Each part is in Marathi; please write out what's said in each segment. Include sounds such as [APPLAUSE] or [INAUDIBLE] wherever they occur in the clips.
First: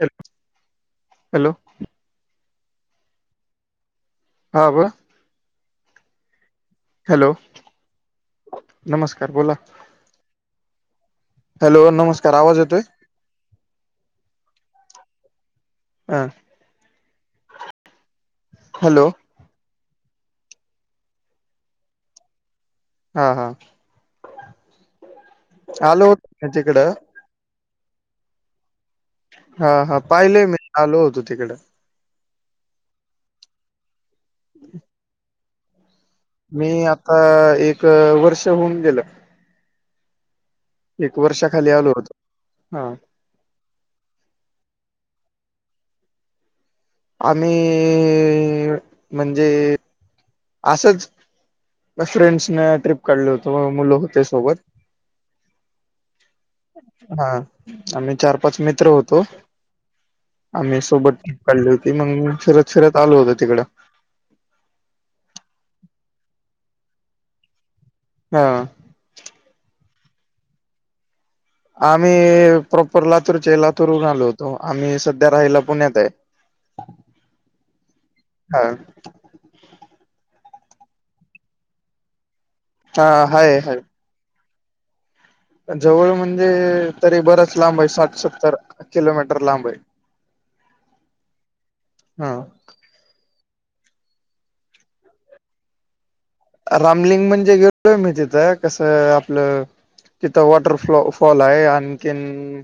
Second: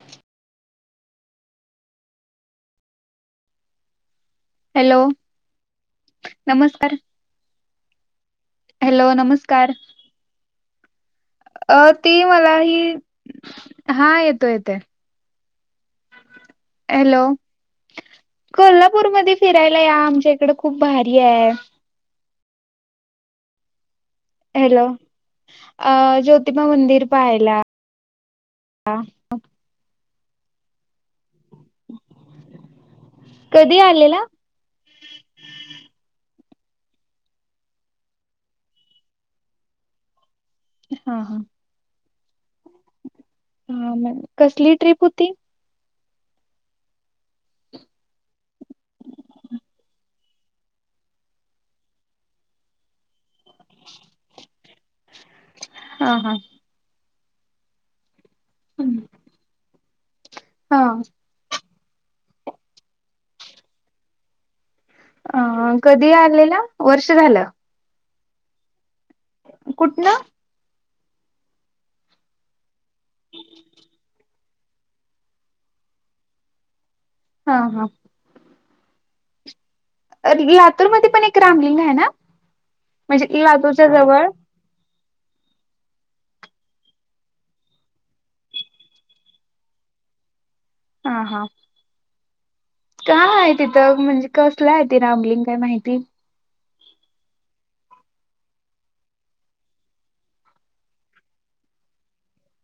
Hello hello! हा बोला हॅलो! नमस्कार.. हॅलो हॅलो! नमस्कार! अ हॅलो ती नमस्कार मला आवाज येतोय ही.. हा येतोय येतोय.. हा.. हॅलो हॅलो कोल्हापूरमध्ये फिरायला या आमच्या इकडे खूप भारी आहे.. हा हा.. हॅलो! अ आलो होत ज्योतिबा तिकडं मंदिर पाहायला [UNINTELLIGIBLE] हा हा.. पाहिलेय मी आलो होतो तिकडं.. कधी आलेला? मी आता एक वर्ष होऊन गेलं. एक हा हा वर्षाखाली आलो होतो हा.. हा काय? कसली ट्रीप होती? आम्ही..... म्हणजे.. असंच.. फ्रेंड्सने ट्रीप काढलं होत म मुलं होते सोबत. हा हा.. हा आम्ही चार-पाच मित्र होतो. आम्ही हा सोबत काढली होती मग फिरत फिरत आलो होत तिकडं. अ कधी आलेला वर्ष झालं. हा.. कुठनं? आम्ही प्रॉपर लातूरचे, लातूरहुन आलो होतो. त आम्ही सध्या राहायला पुण्यात आहे. हा हा.. हा.. अ लातूर मध्ये पण एक रामलिंग आहे ना, हा म्हणजे हाय हाय. लातूरच्या जवळ जवळ म्हणजे तरी बराच लांब आहे, साठ सत्तर किलोमीटर लांब आहे. हा हा.. हा.. काय आहे तिथं, म्हणजे कसलं आहे त रामलिंग का माहिती? रामलिंग म्हणजे गेलोय मी तिथं, कसं आपलं तिथं वॉटर फलो फॉल आहे, आणखीन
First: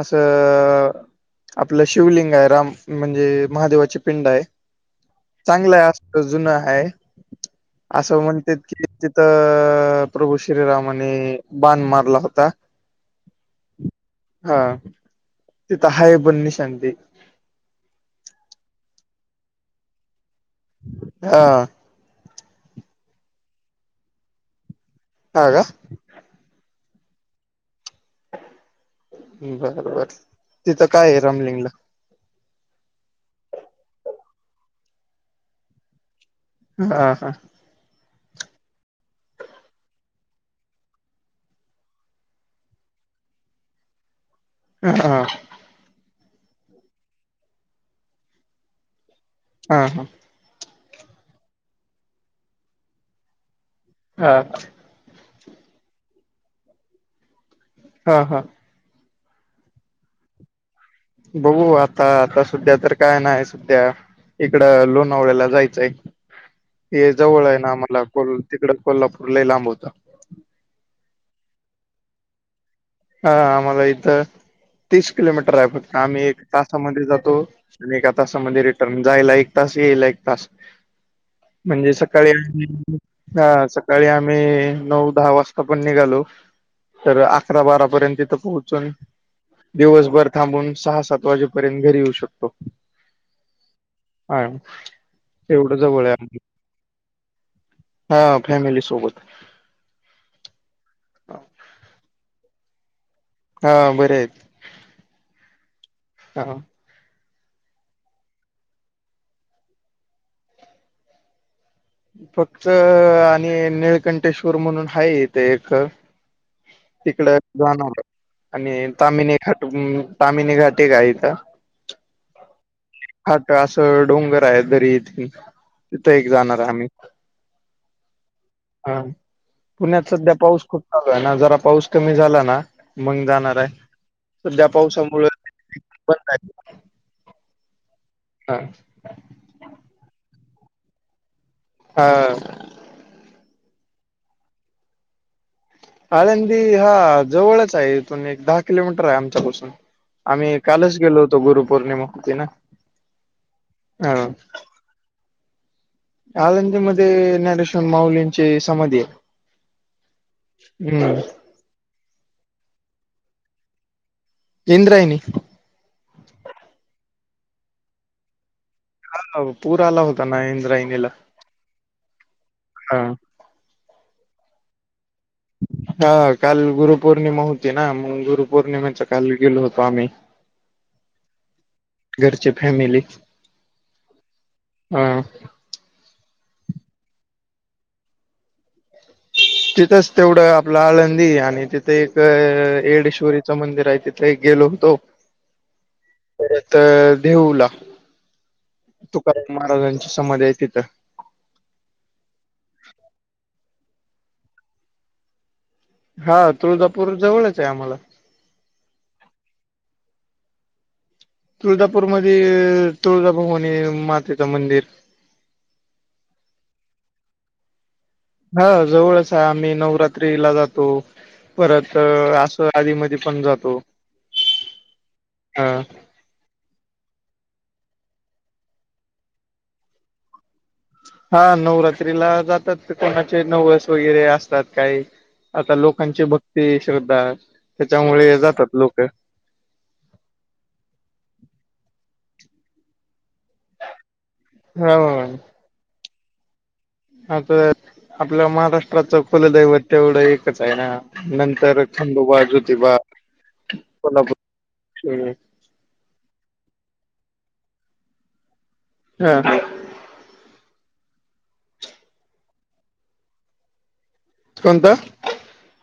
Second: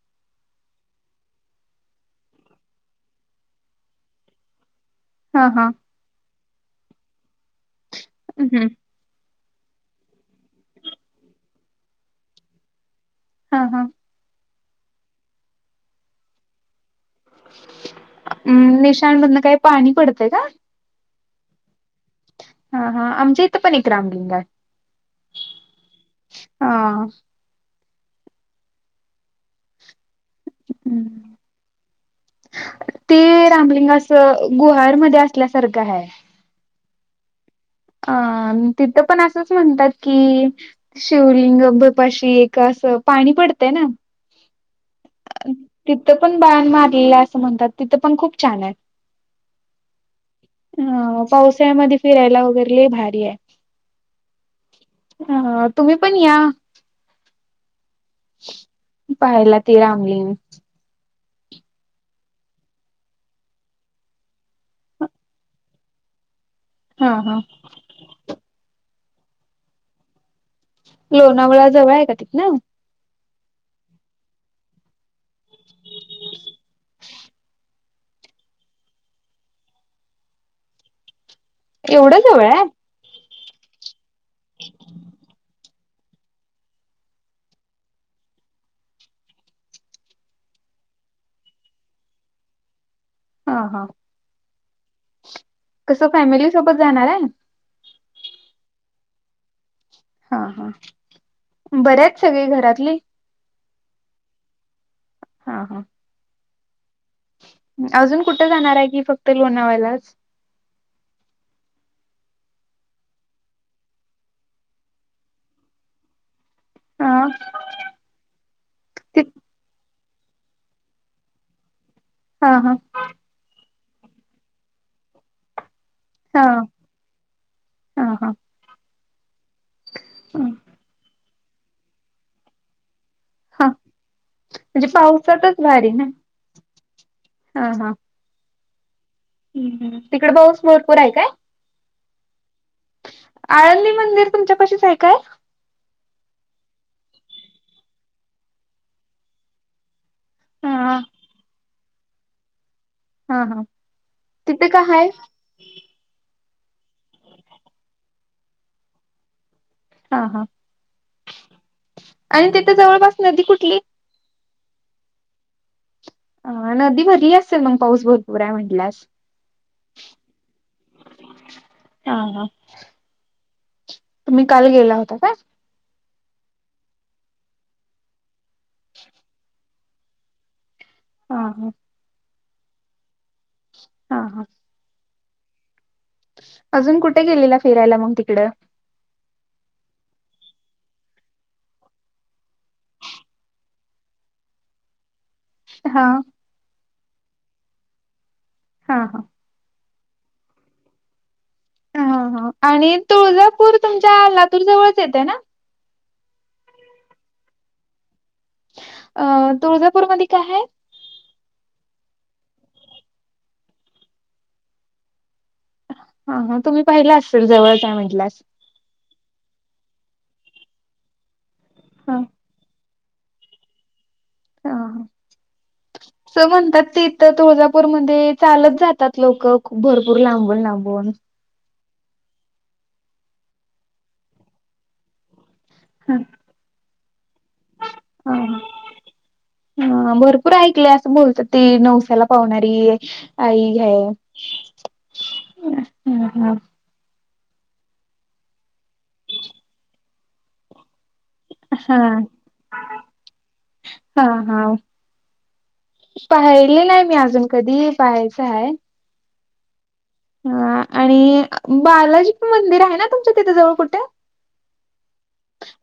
असं आपलं शिवलिंग आहे राम, म्हणजे महादेवाची पिंड आहे. हा हा चांगलं आहे अस जुन आहे, असं म्हणतात हम्म कि.. अ प्रभू श्रीरामाने बाण मारला होता. हा हा, हा तिथ हाय पण निशान ते. अम्, निशाणमधन काही पाणी पडतय का? हा. हा हा, आमच्या हित पण एक रामलिंग आहे. हा का? हा... बर बर, तिथं काय आहे रमलिंगला? ते रामलिंग अस गुहारमध्ये असल्यासारखं आहे. हा हा..... अ तिथं पण असंच म्हणतात की, शिवलिंगभपाशी एक अस, पाणी पडतंय ना. ह ह, तिथं पण बाण मारलेलं असं म्हणतात, तिथं पण खूप छान आहेत. हा हा... ह, पावसाळ्यामध्ये फिरायला वगैरे लय भारी आहे. हा का? हा, तुम्ही पण या ह ह पाहायला ते रामलिंग बघू आता, आता सध्या तर काय नाय सुट्ट्या. इकडं लोणावळ्याला जायचंय. हा हे हा जवळ आहे ना आम्हाला, तिकड कोल्हापूर लई लांब होत. लोणावळा जवळ आहे का तिथंन? हा आम्हाला इथं तीस किलोमीटर आहे फक्त, आम्ही एक तासामध्यें जातो. आणि एका तासामध्ये रिटर्न, जायला एक तास यायला एक तास. [INAUDIBLE] म्हणजे सकाळी जवळ आहे? आम्ही, हा सकाळी आम्ही नऊ दहा वाजता आपण निघालो, तर अकरा बारा पर्यंत इथं पोहोचून दिवसभर थांबून सहा, सात, वाजेपर्यंत घरी येऊ शकतो. हा हा, ह [UNINTELLIGIBLE] कसं फॅमिली सोबत जाणार आहे? हां फॅमिलीसोबत. हा हा, बरे आहेत सगळी घरातली? हा बरे आहेत. हा हां... हा [UNINTELLIGIBLE] अजून कुठे जाणार आहे की, फक्त लोणावलाच? फक्त आणि निळकंठेश्वर म्हणून हाय इथे एक हा. तिकड जाऊन आलो आणि ती ताम्हिणी घाट म्हणुन ताम्हिणी घाट एक हाय इथ हा हा. हा तर असं डोंगर आहे दरी इतकी तिथे एक हा जाणार आहे आम्ही. हा हा हा पुण्यात सध्या पाऊस खूप चालू ना जरा पाऊस कमी झाला ना. मग जाणार हा आहे सध्या म्हणजे पावसामुळे पावसातच भारी ना. बंद आहे. हा हा. हा. हम्म हम्म तिकडे पाऊस भरपूर आहे काय? हा. आळंदी मंदिर तुमच्यापाशीच आहे काय? आळंदी हा जवळच आहे इथून एक दहा किलोमीटर आहे आमच्यापासून. आम्ही हा कालच गेलो होतो गुरुपौर्णिमा होती ना. हा हा ह तिथे काय आहे? आळंदी मध्ये ज्ञानेश्वर माउलींची समाधी आहे. हा हा हम्म आणि तिथ जवळपास नदी कुठली? इंद्रायणी. अह नदी भरली असेल मग पाऊस भरपूर आहे म्हटल्यावर हा ना ओ पूर आला होता ना इंद्रायणीला हा हा हा. तुम्ही काल गेला होता काय. हा काल गुरुपौर्णिमा होती ना म्हणून गुरुपोर्णिमा काळी गेलो होतो आम्ही हा हा. घरचे फॅमिली. हा हा. हा. अजून कुठे गेलेला फिरायला मग तिकडं? तिथंच तेवढं आपलं आळंदी आणि तिथे एक अह येडेश्वरीचं मंदिर आहे तिथे एक गेलो होतो. हा. नंतर देहूला हा हा. तुकाराम महाराजांची समाधी आहे तिथं. हा हा आणि तुळजापूर तुमच्या अह लातूर जवळच येतय ना? हा तुळजापूर जवळच आहे आम्हाला. अह तुळजापूरमध्ये काय हाय? तुळजापूरमध्ये तुळजाभवानी मातेचं मंदिर. हा हा तुम्ही पाहिल असेल जवळच हाय म्हटल्यास हां जवळच आहे आम्ही नवरात्रीला जातो. परत हा. अस आधी मधी पण जातो. हा अस म्हणतात तिथ तुळजापूरमध्ये चालत जातात लोकं भरपूर लांबून लांबून. हां नवरात्रीला जातात कोणाचे नवस वगैरे असतात काही आता लोक हा लोकांची भक्ती श्रद्धा त्याच्यामुळे जातात लोकं. हां भरपूर ऐकले असं बोलत ती नवसाला पावणारी आई हाय. हा. हम्म हम्म. आमच आपल्या महाराष्ट्राचं कुलदैवत तेवढं एकच आहे ना. नंतर हा हा. खंडोबा, ज्योतिबा, हा कोल्हापूर. पाहिले नाही मी अजून कधी. पाहायचं हाय. ह, ह. हा आणि बालाजी मंदिर हाय ना, तुमच्या तिथे जवळ कुठे? कोणतं?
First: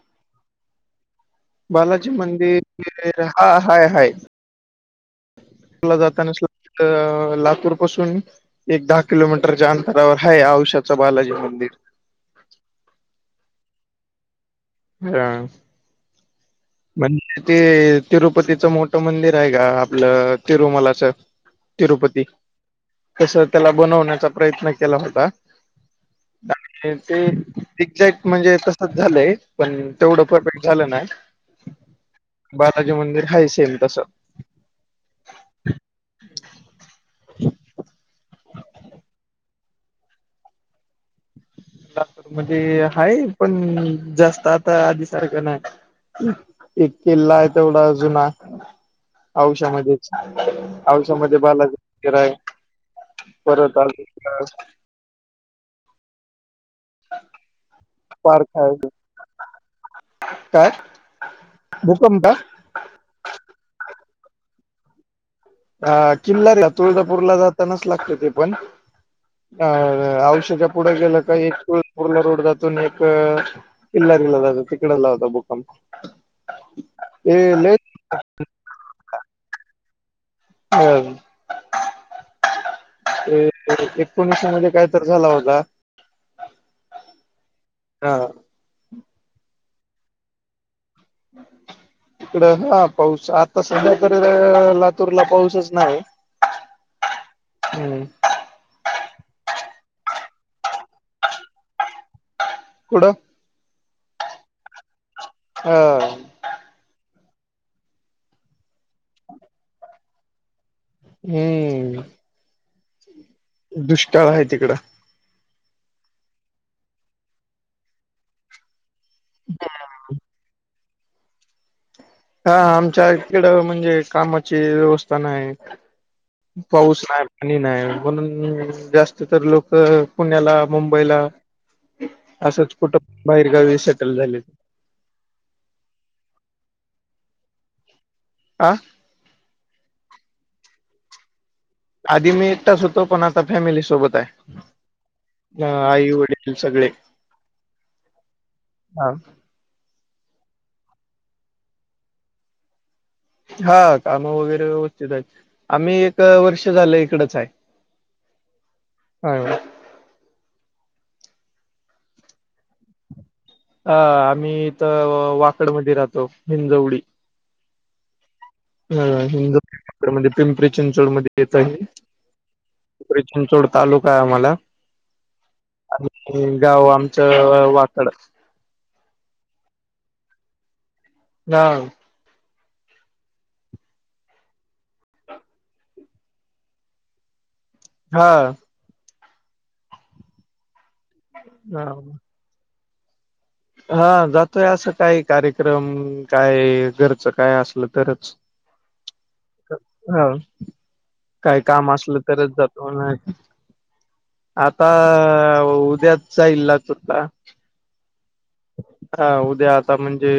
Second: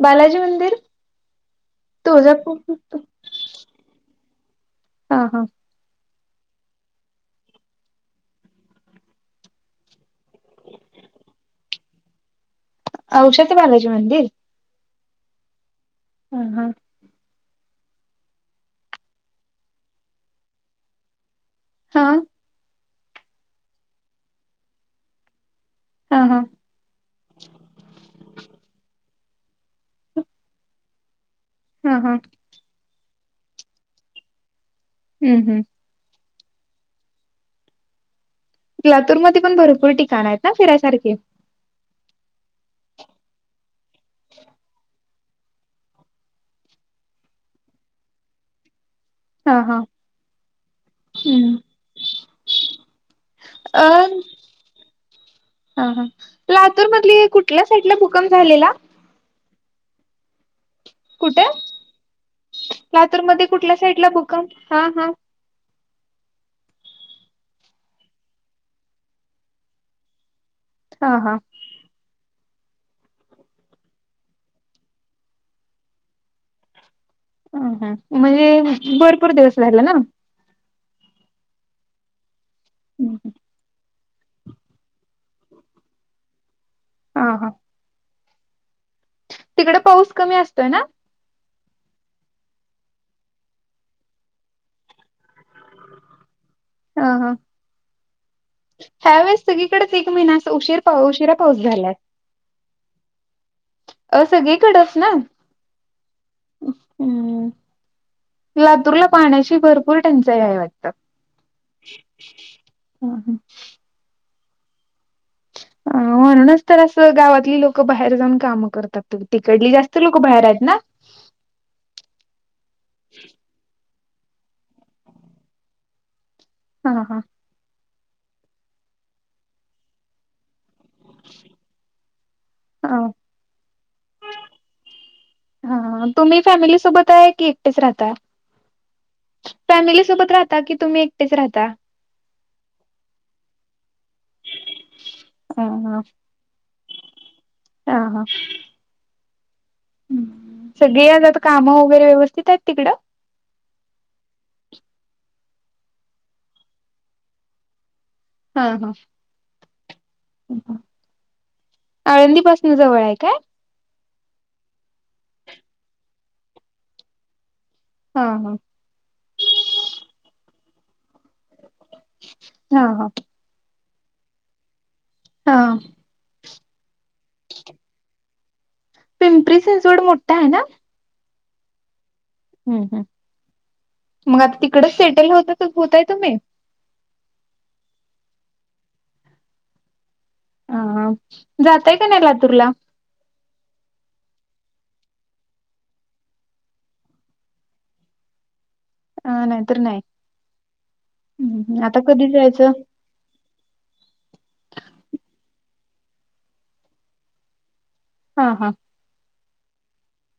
बालाजी मंदिर. बालाजी तुळजापूर मंदिर. हा, हाय- हाय. हा हा [UNINTELLIGIBLE] जात [UNINTELLIGIBLE] लातूर पासून एक दहा किलोमीटरच्या अंतरावर हाय. औषाचा बालाजी मंदिर. औषाचं बालाजी मंदिर. हा. ह, ह. पण ते तिरुपतीच मोठं मंदिर हाय का? आपलं, तिरुमलाचं. हा तिरुपती. तसं, त्याला बनवण्याचा प्रयत्न केला होता. हा हा ते एझॅक्ट म्हणजे तसच झालंय पण तेवढं परफेक्ट झालं नाही. हा, हा. बालाजी मंदिर हाय, सेम तसं. हं, हं. लातूरमध्ये पण भरपूर ठिकाणयत ना, फिरा्यसारखे. लातूरमध्ये हाय पण, जास्त आता आधी सारखं नाही. एक किल्लाय तेवढा जुना. हा हा औष्यामध्येच. औषामध्ये हम्म बालाजी मंदीराय. परत अ आजून हा, हा. लातूर मधली कुठल्या साईडला भूकंप पार्क झालेला? आहे काय? कुठे भूकंप. लातूरमध्ये कुठल्या साईडला भूकंप, हा. हां. अ किल्लारीला, तुळजापूरला जातानाच लागतं ते पण. अ औषच्या पुढे हा गेलं का? हा एक पू लातूरला रोड जातो, न एक किल्लारीला जातो. तिकडं झाला होता भुकंप. अ ह. म्हणजे भरपूर दिवस राहिला ना. ह [INAUDIBLE] एक एकोणीस मध्ये काय तर झाला होता. हा, हा. हा. तिकडं पाऊस कमी असतोय ना? तीकडं हा, पाऊस. आता सध्या तरी लातूरला पाऊसच नाही. हा, हा. हम्म ह्या वेळेस सगळीकडेच एक महिना असं, उशीर पाऊ, उशिरा पाऊस झालाय. कुडं अ सगळीकडच ना. हा. ह, अम्. लातूरला पाण्याची भरपूर टंचाई आहे वाटते. हम्म. हा हा. दुष्काळ हाय तिकडं. [UNINTELLIGIBLE] असं गावातली लोकं जाऊन काम कर तिकडली जास्त लोक भायर हायत ना. हा आमच्या इकड म्हणजे कामाची व्यवस्था नाई हा पाऊस हा. नाय. आणि नाय म्हणून जास्त तर लोक पुण्याला मुंबईला असंच अ कुठं बाहेरगावी सेटल झाली. हा हा तुम्ही फॅमिली सोबत हाय की एकटेच राहता. आ. फॅमिली सोबत राहता की तुम्ही एकटेच राहता. आधी मी एकटाच होतो पण आता फॅमिली सोबत हा ताय आई वडील सगळे ह हा. हां. सगळे आजात कामं वगैरे व्यवस्थित आहेत तिकडं. हा काम वगैरे व्यवस्थित हाईत आम्ही एक वर्ष झालं इकडच हाय. हा हा. आळंदी पासनं जवळ हाय काय? ह आम्ही इथ वाकड मध्ये राहतो हिंजवडी हा हा. ह हिंदू [UNINTELLIGIBLE] पिंपरी चिंचवड मध्ये येत आहे हा हा पिंपरी चिंचवड तालुकाय आम्हाला. हा. [UNINTELLIGIBLE] गाव आमचं वाकड. पिंपरी चिंचवड मोठ हाय ना. [UNINTELLIGIBLE] हम् हम् मग आता तिकडच सेटल होतातच होताय तुम्ही. हा. हा जातय का नाई लातूरला? हा जातोय असं काही कार्यक्रम काय घरचं काय असलं तरच. नाहीतर नाही. हा. काय हम्म काम आता असलं कधी तरच जायचं जातो नाय आता उद्याच जाईल ना सुद्धा हा हा. हा उद्या आता म्हणजे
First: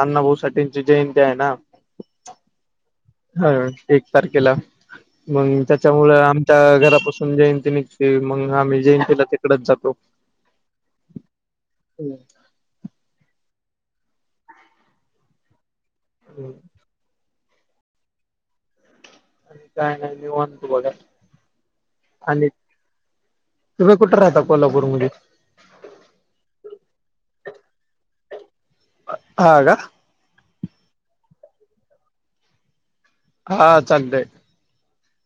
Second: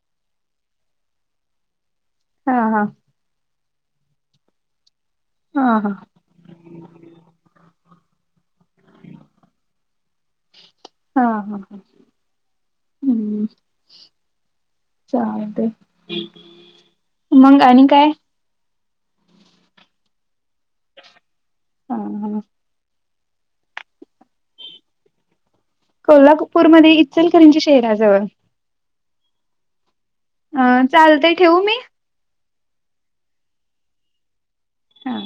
अण्णा भाऊ साठेंची जयंती हाय ना. हा हा. ह एक तारखेला मग हा हा त्याच्यामुळ आम घरापासून जयंती निघते मग आम्ही जयंतीला तिकडच जातो. हा हा हा. हम्म चालतंय. हम्. मंग आणि काय. आणि काय नाय निवांत बघा हा हा आणि तुम्ही कुठ राहता कोल्हापूर मध्ये? कोल्हापूर मध्ये इचलकरंजी शहराजवळ. हां का, अ चालते ठेवू मी, हा चालतेय, हा,